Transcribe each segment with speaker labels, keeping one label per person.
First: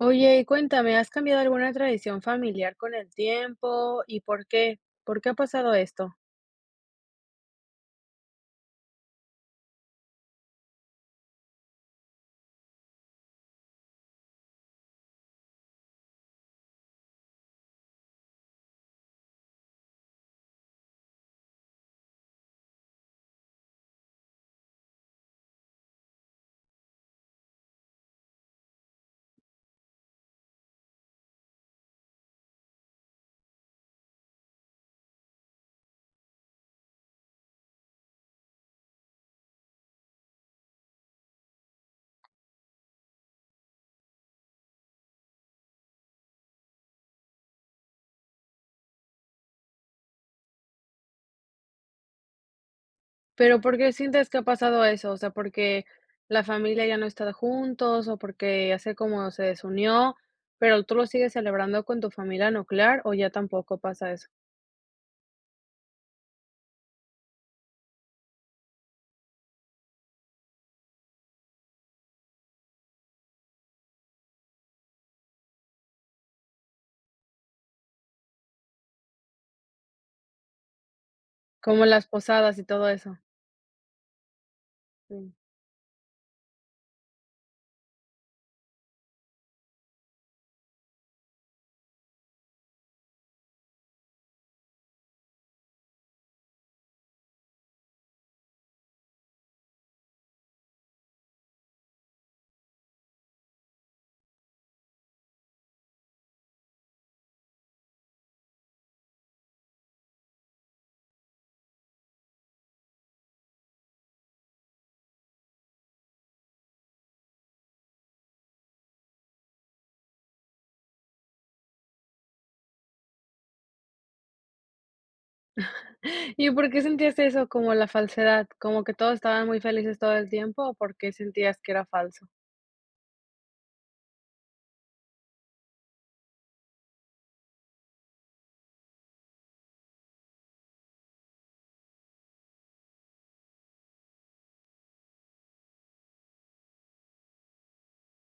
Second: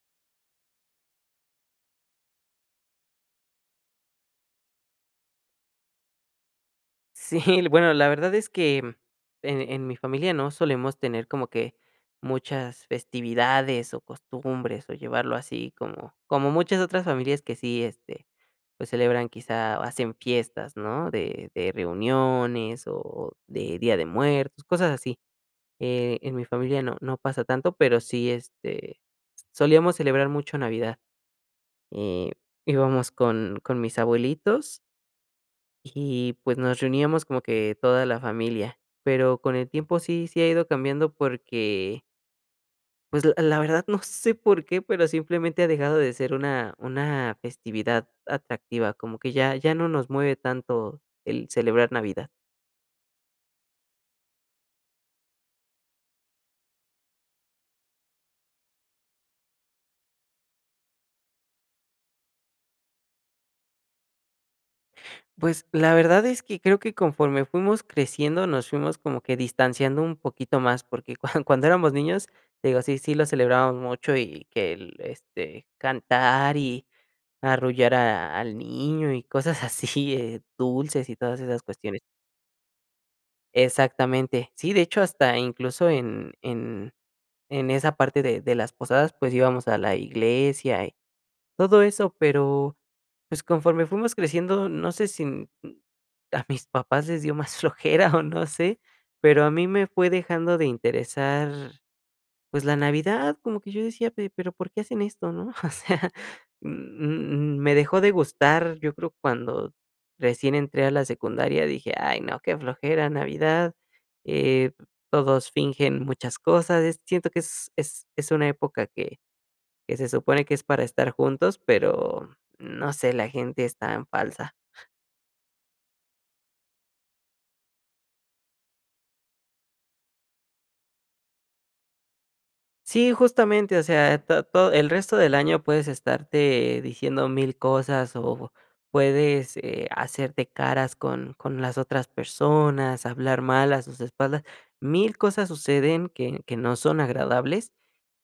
Speaker 1: Oye, y cuéntame, ¿has cambiado alguna tradición familiar con el tiempo y por qué? ¿Por qué ha pasado esto?
Speaker 2: Sí, l bueno la verdad es que en en mi familia no solemos tener como que muchas festividades o costumbres o llevarlo así como como muchas otras familias que sí, este, pues celebran quizá o hacen fiestas ¿no?, de de reuniones o de día de muertos cosas así, eh, en mi familia no no pasa tanto pero sí, est, solíamos celebrar mucho Navidad, eh, íbamos con con mis abuelitos. Y, pues, nos reuníamos como que toda la familia, pero con el tiempo sí, sí ha ido cambiando porque pues, la la verdad no sé por qué, pero simplemente ha dejado de ser una una festividad atractiva, como que ya ya no nos mueve tanto el celebrar Navidad.
Speaker 1: Pero, ¿por qué sientes que ha pasado eso? O sea, ¿porque la familia ya no está juntos o porque hace como se desunió, pero, tú lo sigues celebrando con tu familia nuclear o ya tampoco pasa eso?
Speaker 2: Pues la verdad es que creo que conforme fuimos creciendo nos fuimos como que distanciando un poquito más porque cuan cuando éramos niños, te digo sí sí lo celebrábamos mucho y que el este cantar y arrullar a al niño y cosas así, dulces y todas esas
Speaker 1: Como
Speaker 2: cuestiones.
Speaker 1: las posadas y todo eso.
Speaker 2: Exactamente. Sí, de hecho
Speaker 1: Sí.
Speaker 2: hasta incluso en en en esa parte de de las posadas pues íbamos a la iglesia y todo eso pero pues conforme fuimos creciendo no sé si m m a mis papás les dio más flojera o no sé pero a mí me fue dejando de interesar pues la Navidad como que yo decía: "Pe pero ¿por qué hacen esto?". ¿No? O sea, m m me dejó de gustar, yo creo, cuando recién entré a la secundaria dije: "Ay no, qué flojera Navidad, eh, todos fingen muchas cosas", es siento que es es es una época que que se supone que es para estar juntos, pero no sé, la gente es tan falsa.
Speaker 1: ¿Y por qué sentías eso como la falsedad? ¿Como que todos estaba muy felices todo el tiempo o por qué sentías que era falso?
Speaker 2: Sí, justamente, o sea, eh, ta to el resto del año puedes estarte diciendo 1000 cosas o puedes, eh, hacerte caras con con las otras personas, hablar mal a sus espaldas, 1000 cosas suceden que que no son agradables,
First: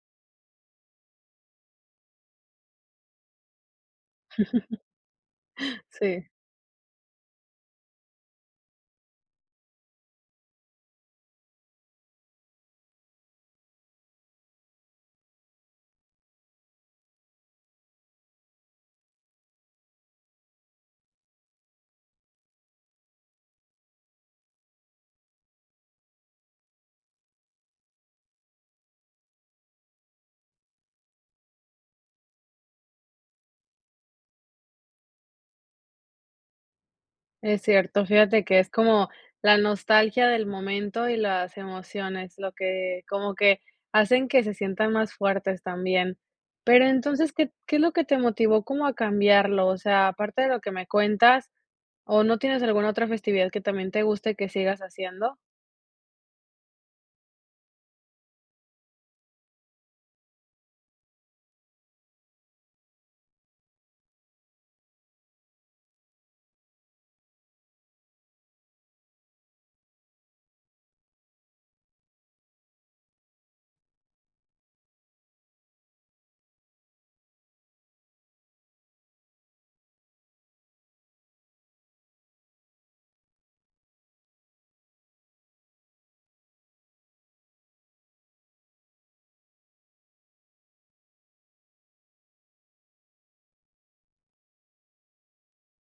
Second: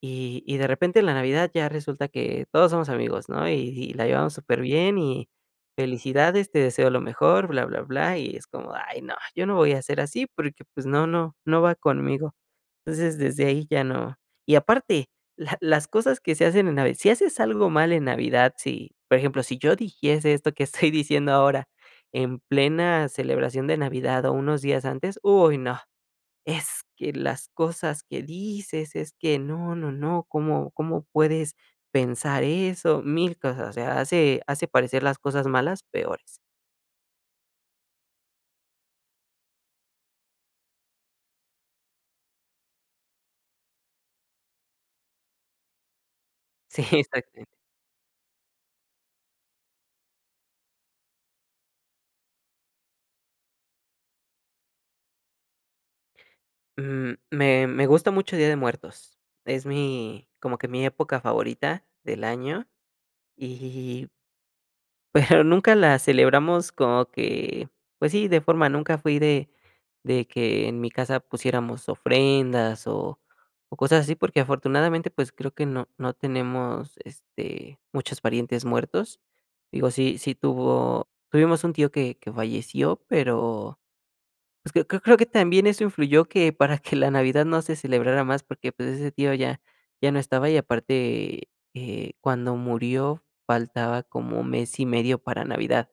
Speaker 2: y y de repente, en la Navidad, ya resulta que todos somos amigos, ¿no?, y y la llevamos superbién y
Speaker 1: Sí.
Speaker 2: felicidades, te deseo lo mejor, bla, bla, bla, y es como: "Ay no, yo no voy a ser así, porque, pues, no no no va conmigo". Entonces, desde ahí ya no. Y aparte, la las cosas que se hacen en Navi si haces algo mal en Navidad, si, por ejemplo, si yo dijiese esto que estoy diciendo ahora, en plena celebración de Navidad o unos días antes, uy, no, "Es que las cosas que dices es que no, no, no, ¿cómo cómo puedes pensar eso?", 1000 cosas, o sea, hace hace parecer las cosas malas, peores.
Speaker 1: Es cierto, fíjate que es como, la nostalgia del momento y las emociones, lo que, como que, hacen que se sientan más fuertes también.
Speaker 2: Sí,
Speaker 1: Pero entonces,
Speaker 2: exactamente.
Speaker 1: ¿qué qué es lo que te motivó como a cambiarlo?, o sea, aparte de lo que me cuentas, o no tienes alguna otra festividad que también te guste que sigas haciendo.
Speaker 2: M me me gusta mucho Día de Muertos. Es mi como que mi época favorita del año y pero nunca la celebramos como que pues sí de forma, nunca fui de de que en mi casa pusiéramos ofrendas o o cosas así porque afortunadamente pues creo que no no tenemos, este, muchos parientes muertos. Digo, sí sí tuvo tuvimos un tío que que falleció, pero, pues, creo creo creo que también eso influyó que para que la Navidad no se celebrara más porque, pues, ese tío ya ya no estaba y aparte, eh, cuando murió faltaba como mes y medio para Navidad.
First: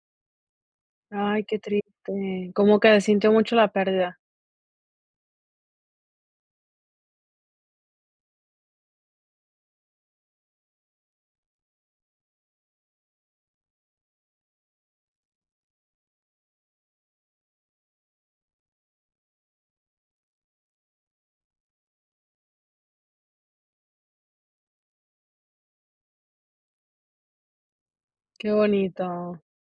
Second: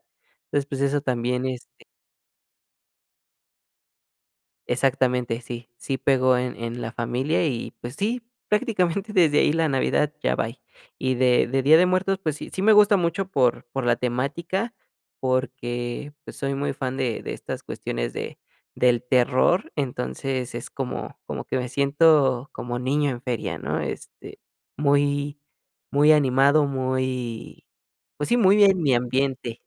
Speaker 2: Entonces, pues, eso
Speaker 1: Ay,
Speaker 2: también,
Speaker 1: qué
Speaker 2: este.
Speaker 1: triste. ¿Cómo que sintió mucho la pérdida?
Speaker 2: Exactamente, sí sí pegó en en la familia y, pues, sí, prácticamente desde ahí la Navidad ya bye. Y de de Día de Muertos, pues sí sí me gusta mucho por por la temática, porque pues soy muy fan de de estas cuestiones de del terror, entonces es como como que me siento como niño en feria, ¿no? Este, muy muy animado, muy, pues sí,
Speaker 1: Qué
Speaker 2: muy en mi
Speaker 1: bonito.
Speaker 2: ambiente.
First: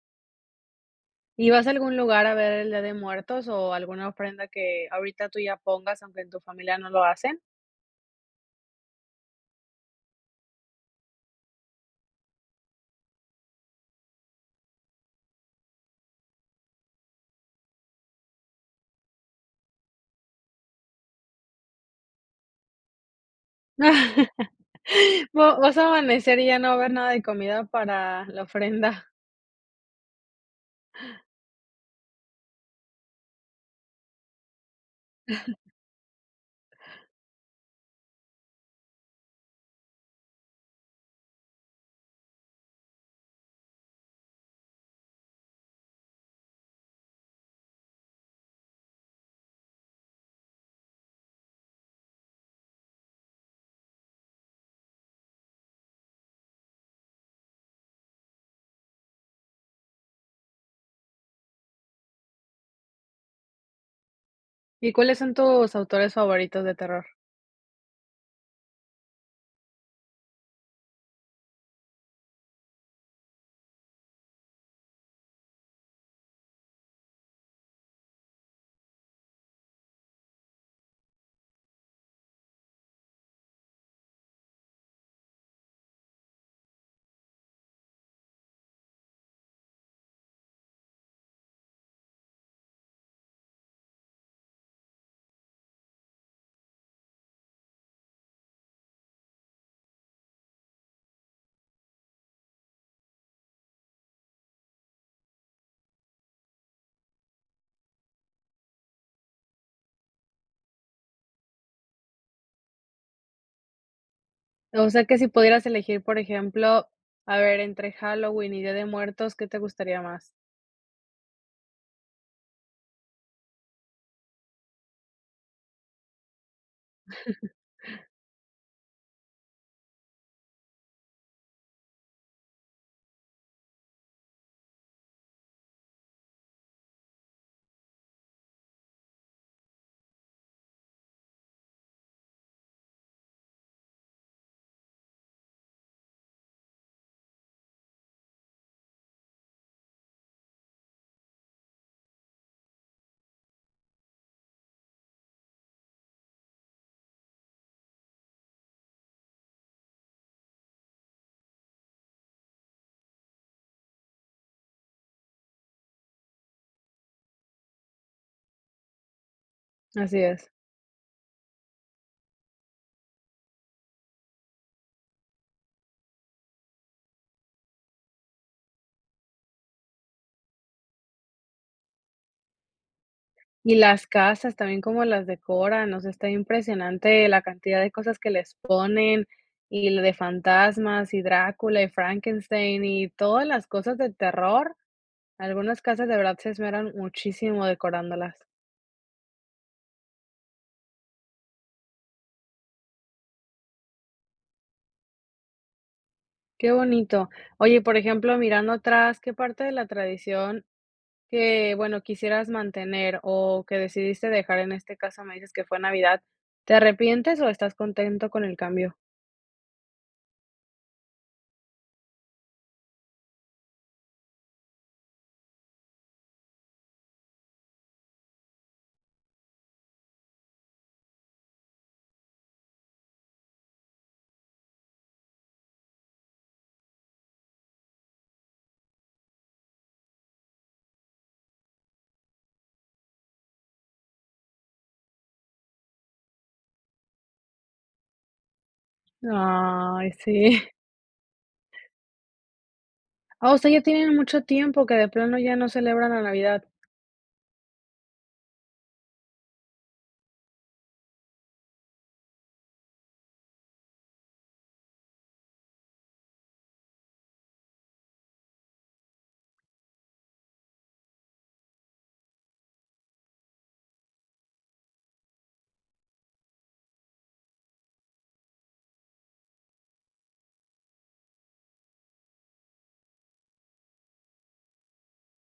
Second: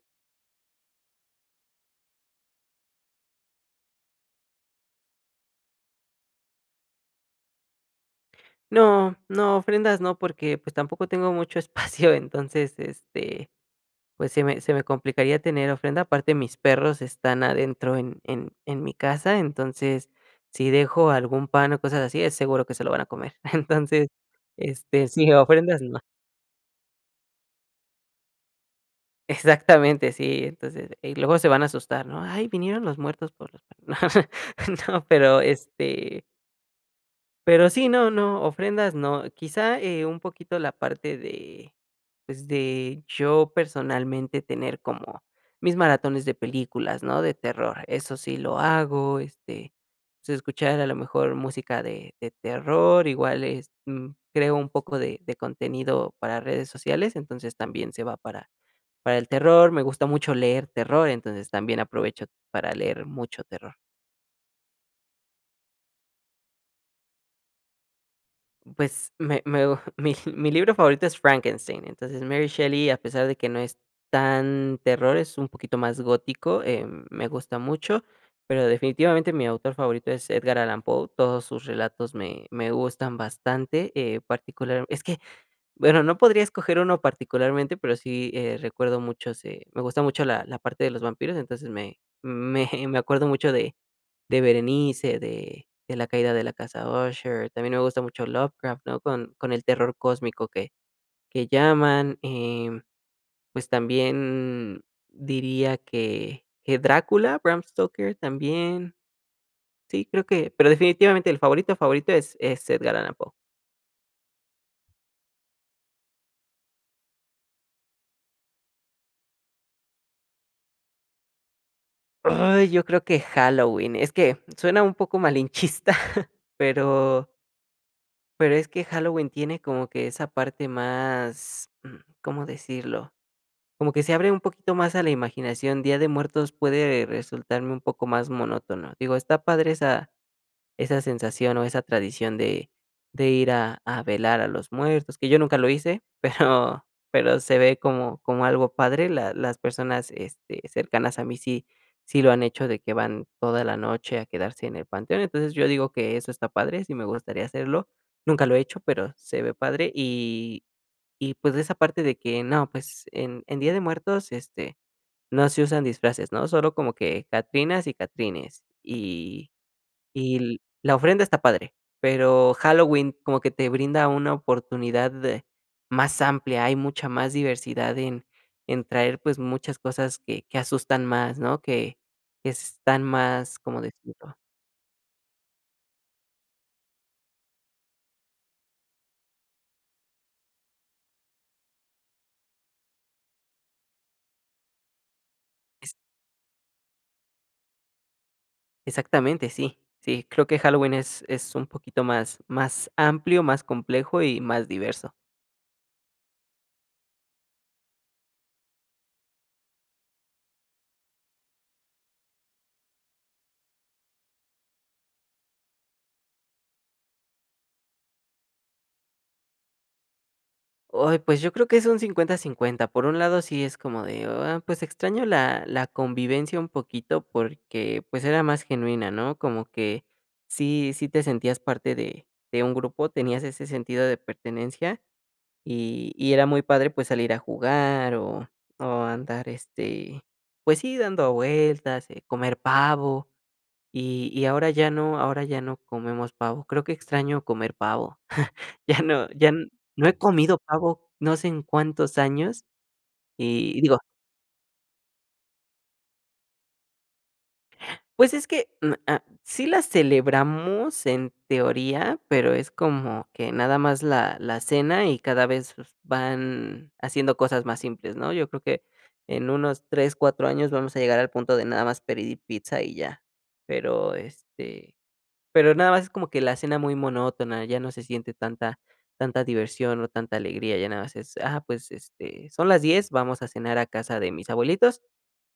Speaker 1: ¿Y vas a algún lugar a ver el día de muertos o alguna ofrenda que ahorita tú ya pongas aunque en tu familia no lo hacen?
Speaker 2: No, no, ofrendas no, porque, pues, tampoco tengo mucho espacio, entonces, este, pues, se me se me complicaría tener ofrenda. Aparte mis perros están adentro en en en mi casa, entonces, si dejo algún pan o cosas así, es seguro que se lo van a comer. Entonces, este, sí,
Speaker 1: Vo vas
Speaker 2: ofrendas
Speaker 1: a
Speaker 2: no.
Speaker 1: amanecer y ya no va a haber nada de comida para, la ofrenda.
Speaker 2: Exactamente, sí, entonces y luego se van a asustar, ¿no?, ay, vinieron los muertos por los panes, no, pero, este pero sí, no, no, ofrendas no, quizá, eh, un poquito la parte de, pues, de yo personalmente tener como mis maratones de películas, ¿no?, de terror, eso sí lo hago, este, sí, escuchar a lo mejor música de de terror, igual es, mm, creo un poco de de contenido para redes sociales, entonces, también se va para para el terror. Me gusta mucho leer terror, entonces, también aprovecho para leer mucho terror.
Speaker 1: ¿Y cuáles son tus autores favoritos de terror?
Speaker 2: Pues, me me mi libro favorito es Frankenstein, entonces, Mary Shelley, a pesar de que no es tan terror, es un poquito más gótico, em, me gusta mucho, pero definitivamente, mi autor favorito es Edgar Allan Poe. Todos sus relatos me me gustan bastante, eh, particular es que, bueno, no podría escoger uno, particularmente, pero sí, eh, recuerdo mucho sí me gusta mucho la la parte de los vampiros, entonces, me me me acuerdo mucho de de Berenice, de de La caída de la Casa Usher, también me gusta mucho Lovecraft, no con con el terror cósmico que que llaman, em, pues también, diría que que Drácula, Bram Stoker también. Sí, creo que pero definitivamente, el favorito, favorito es es Edgar Allan Poe.
Speaker 1: O sea, que si pudieras elegir, por ejemplo, a ver, entre Halloween y Día de Muertos, ¿qué te gustaría más?
Speaker 2: ¡Ay! Yo creo que Halloween. Es que suena un poco malinchista, pero pero, es que Halloween tiene como que esa parte más, mm, ¿cómo decirlo?, como que se abre un poquito más a la imaginación, Día de Muertos, puede resultarme un poco más monótono. Digo, está padre esa esa sensación o esa tradición de de ir a a velar a los muertos, que yo nunca lo hice, pero pero se ve como como algo padre, la las personas, este, cercanas a mí sí sí, lo han hecho de que van toda la noche a quedarse en el panteón. Entonces, yo digo que eso está padre, sí me gustaría hacerlo, nunca lo he hecho, pero se ve padre, y y pues, esa parte de que, no pues, en en Día de Muertos, este, no se usan disfraces, ¿no?, solo como que catrinas y catrines, y
Speaker 1: Así es.
Speaker 2: y la ofrenda está padre. Pero, Halloween como que te brinda una oportunidad de más amplia, hay mucha más diversidad en en traer, pues, muchas cosas que que asustan más, ¿no?, que que están más,
Speaker 1: Y
Speaker 2: ¿cómo
Speaker 1: las
Speaker 2: decirlo?
Speaker 1: casas también, cómo las decoran, o sea, está impresionante la cantidad de cosas que les ponen, y l de fantasmas, y Drácula, y Frankenstein, y todas las cosas de terror. Algunas casas, de verdad, se esmeran muchísimo decorándolas.
Speaker 2: Exactamente, sí, sí, creo que Halloween es es un poquito más más amplio, más complejo y más diverso.
Speaker 1: Qué bonito. Oye, por ejemplo, mirando atrás, qué parte de la tradición, que bueno, quisieras mantener o que decidiste dejar, en este caso me dices que fue Navidad, ¿te arrepientes o estás contento con el cambio?
Speaker 2: Ay, pues, yo creo que es un 50, 50. Por un lado, sí es como de, ah, pues, extraño la la convivencia un poquito porque, pues, era más genuina, ¿no?, como que sí, sí, te sentías parte de de un grupo, tenías ese sentido de pertenencia y y era muy padre, pues, salir a jugar o o andar, este, pues sí, dando vueltas, eh, comer pavo y y ahora ya no ahora ya no comemos pavo. Creo que extraño comer pavo. Ya no ya no
Speaker 1: Ay,
Speaker 2: he
Speaker 1: sí.
Speaker 2: comido pavo, no sé en cuántos años
Speaker 1: Oh, o sea, ya
Speaker 2: y digo
Speaker 1: tienen mucho tiempo que de plano ya no celebran la Navidad.
Speaker 2: Pues es que, mm, ah, sí la celebramos en teoría, pero es como que nada más la la cena y cada vez van haciendo cosas más simples ¿no?, yo creo que en unos 3, 4 años vamos a llegar al punto de nada más pedir y pizza y ya. Pero, este, pero nada más, es como que la cena muy monótona, ya no se siente tanta tanta diversión o tanta alegría, ya nada más es, ah, pues, este, son las 10, vamos a cenar a casa de mis abuelitos,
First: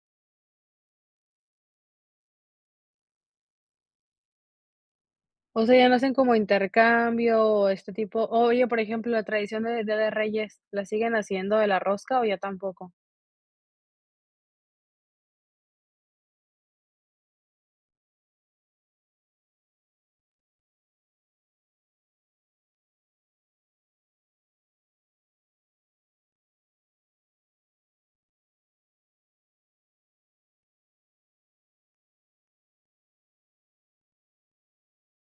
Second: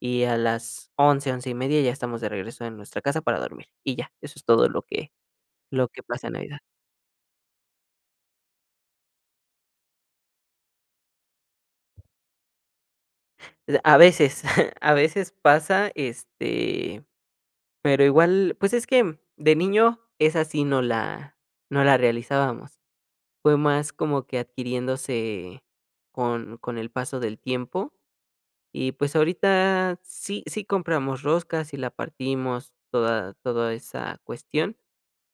Speaker 2: y a las 11, 11 y media ya estamos de regreso en nuestra casa para dormir, y ya. Eso es todo lo que
Speaker 1: O sea,
Speaker 2: lo
Speaker 1: ya no
Speaker 2: que
Speaker 1: hacen
Speaker 2: pasa en
Speaker 1: como
Speaker 2: Navidad.
Speaker 1: intercambio, este tipo, oye, por ejemplo, la tradición de Día de Reyes, ¿la siguen haciendo de la rosca, o ya tampoco?
Speaker 2: D a veces, a veces pasa, este, pero igual, pues es que, de niño esa sí no la no la realizábamos. Fue más como que adquiriéndose con con el paso del tiempo, y pues, ahorita sí, sí, compramos roscas, y la partimos toda toda esa cuestión,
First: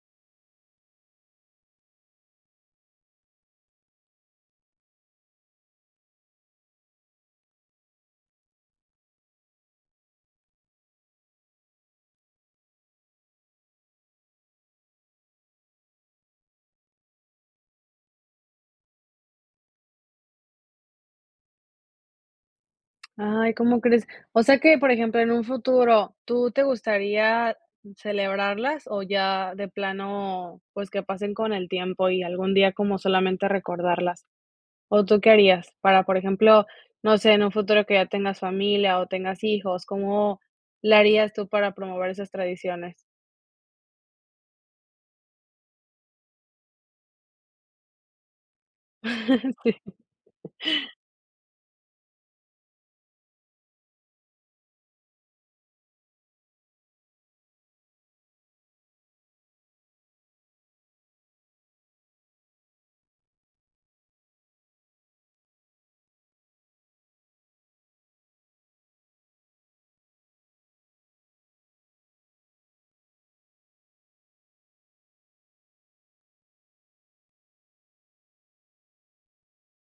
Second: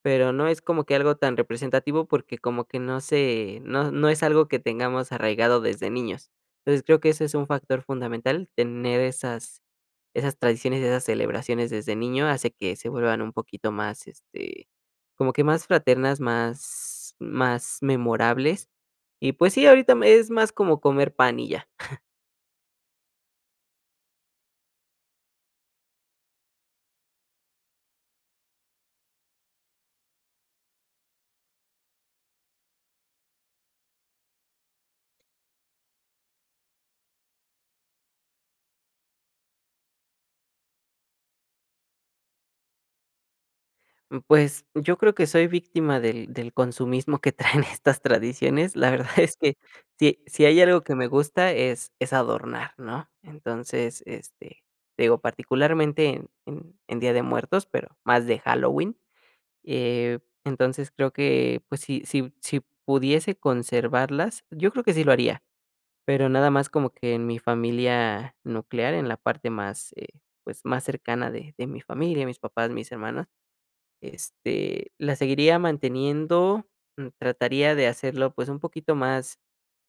Speaker 2: pero, no es como que algo tan representativo porque como que no se no no es algo que tengamos arraigado desde niños. Entonces, creo que ese es un factor fundamental, tener esas esas tradiciones y esas celebraciones desde niño, hace que se vuelvan un poquito más, este, como que más fraternas, más más memorables. Y, pues sí, ahorita me es más como, comer pan y ya.
Speaker 1: Ay, ¿cómo crees?, o sea, que, por ejemplo, en un futuro, ¿tú te gustaría celebrarlas o ya de plano, pues, que pasen con el tiempo y algún día como solamente, recordarlas?, o tú qué harías para, por ejemplo, no sé, en un futuro que ya tengas familia o tengas hijos, ¿cómo le harías tú para promover esas tradiciones?
Speaker 2: Mm, pues yo creo que soy víctima del del consumismo que traen estas tradiciones. La verdad es que, si si
Speaker 1: Sí.
Speaker 2: hay algo que me gusta es es adornar, ¿no? Entonces, este, te digo particularmente en en en Día de Muertos, pero más de Halloween, eh, entonces, creo que, pues, si si si pudiese conservarlas, yo creo que sí lo haría, pero nada más como que en mi familia nuclear, en la parte más, eh, pues más cercana de de mi familia, mis papás, mis hermanos, este, la seguiría manteniendo, mm, trataría de hacerlo, pues un poquito más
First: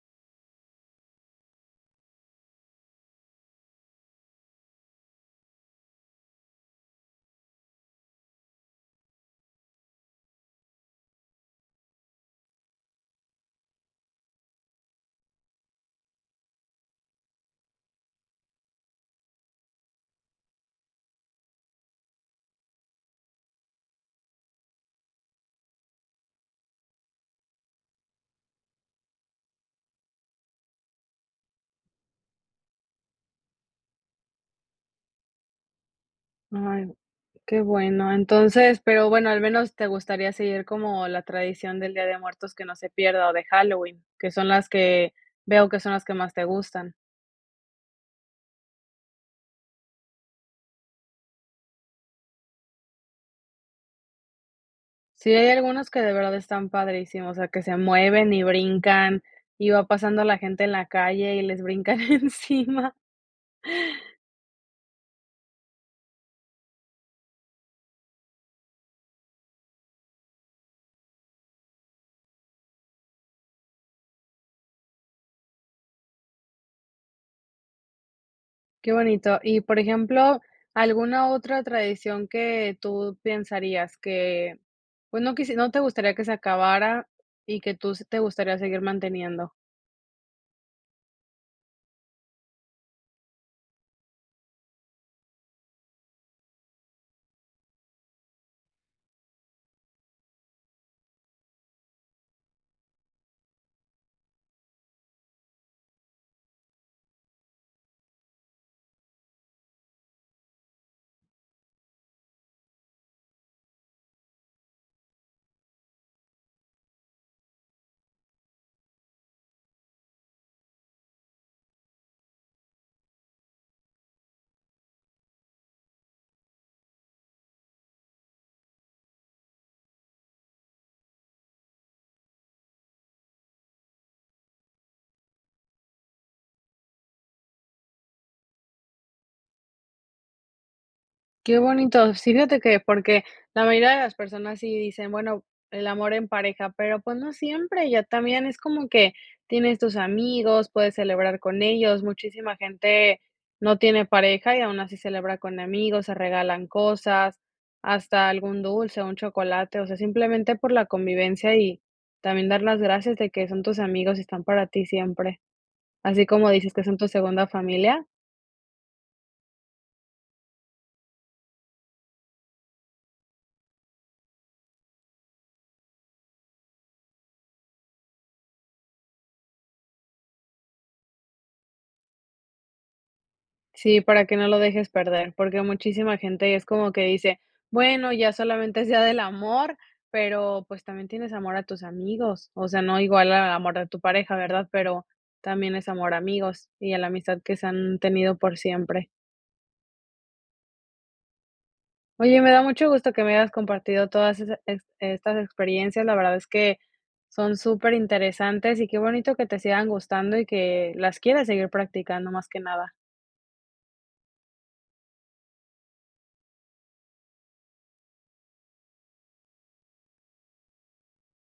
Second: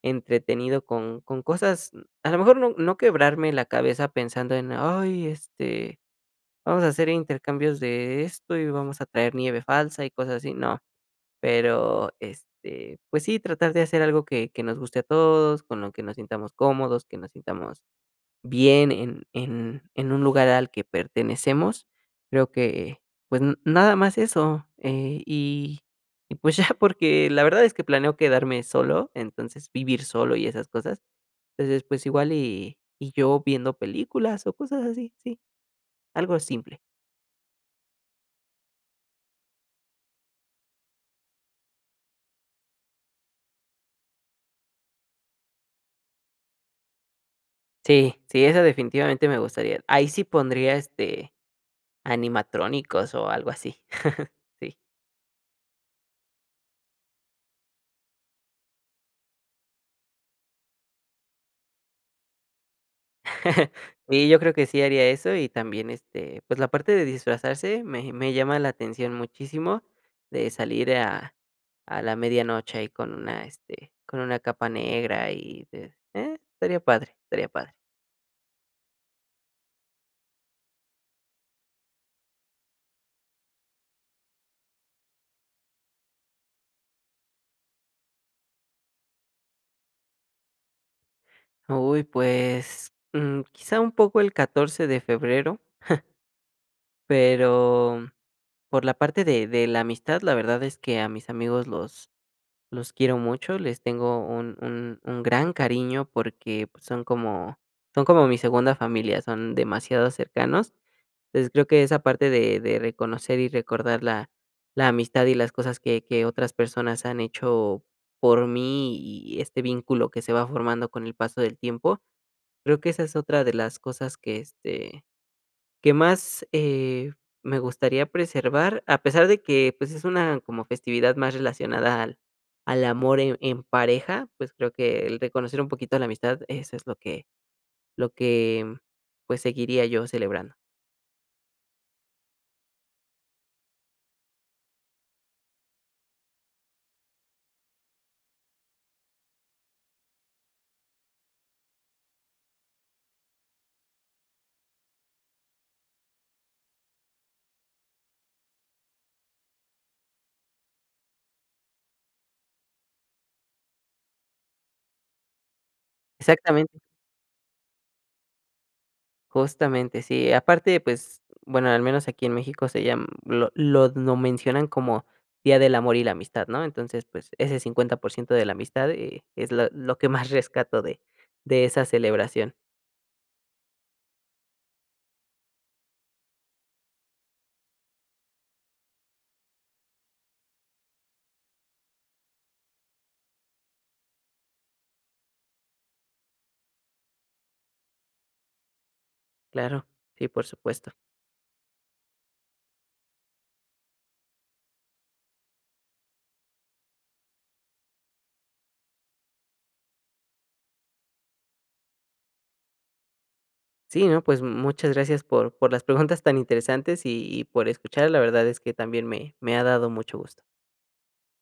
Speaker 2: entretenido con con cosas, mm, a lo mejor no no quebrarme la cabeza pensando en: "Ay, este, vamos a hacer intercambios de esto, y vamos a traer nieve falsa y cosas así", no. Pero, este, pues sí, tratar de hacer algo que que nos guste a todos, con lo que nos sintamos cómodos, que nos sintamos bien en en en un lugar al que pertenecemos. Creo que, pues, n nada más eso, eh, y y pues ya porque la verdad es que planeo quedarme solo, entonces vivir solo y esas cosas, entonces pues igual y y yo viendo películas o cosas así, sí. Algo simple.
Speaker 1: Ay, qué bueno. Entonces, pero bueno, al menos te gustaría seguir como la tradición del Día de Muertos que no se pierda o de Halloween, que son las que veo que son las que más te gustan.
Speaker 2: Sí, sí, eso definitivamente me gustaría, ahí sí pondría, este, animatrónicos o algo así. Sí.
Speaker 1: Sí, hay algunos que de verdad están padrísimos, o que se mueven y brincan y va pasando la gente en la calle y les brincan encima.
Speaker 2: Sí yo creo que sí haría eso y también, este, pues la parte de disfrazarse me me llama la atención muchísimo de salir a a la medianoche ahí con una, este, con una capa negra y de, eh, estaría padre, estaría padre.
Speaker 1: Qué bonito. Y por ejemplo, ¿alguna otra tradición que tú pensarías que, pues no quis no te gustaría que se acabara y que tú s te gustaría seguir manteniendo?
Speaker 2: Uy pues, mm, quizá un poco el 14 de febrero, pero por la parte de de la amistad la verdad es que a mis amigos los los quiero mucho, les tengo un un un gran cariño porque son como son como mi segunda familia, son demasiado cercanos. Entonces, yo creo que esa parte de de reconocer y recordar la la amistad y las cosas que que otras personas han hecho por mí y este vínculo que se va formando con el paso del tiempo. Creo que esa es otra de las cosas que, este, que más, eh, me gustaría preservar, a pesar de que pues es una como festividad más relacionada al al amor en en pareja pues creo que el reconocer un poquito la amistad eso es lo que lo que pues seguiría yo celebrando.
Speaker 1: Qué bonito, sí fíjate que porque la mayoría de las personas sí dicen: "Bueno el amor en pareja", pero pues no siempre, ya también es como que tienes tus amigos, puedes celebrar con ellos, muchísima gente no tiene pareja y aún así celebra con amigos, se regalan cosas, hasta algún dulce, un chocolate, o sea, simplemente por la convivencia y también dar las gracias de que son tus amigos y están para ti siempre, así como dices
Speaker 2: Exactamente.
Speaker 1: que son tu segunda familia.
Speaker 2: Justamente sí, aparte pues bueno al menos aquí en México se llam lo lo d mencionan como Día del Amor y la Amistad, ¿no? Entonces pues ese 50% de la amistad, eh, es la lo que más rescato de de esa celebración.
Speaker 1: Sí, para que no lo dejes perder porque muchísima gente es como que dice: "Bueno, ya solamente es día del amor", pero pues también tienes amor a tus amigos, o sea no igual al amor de tu pareja ¿verdad? Pero también es amor a amigos y a la amistad que se han tenido por siempre.
Speaker 2: Claro, sí, por supuesto.
Speaker 1: Oye, me da mucho gusto que me hayas compartido todas esas est estas experiencias. La verdad es que son superinteresantes y qué bonito que te sigan gustando y que las quieras seguir practicando más que nada.
Speaker 2: Sí, no, pues muchas gracias por por las preguntas tan interesantes y y por escuchar, la verdad es que también me me ha dado mucho gusto.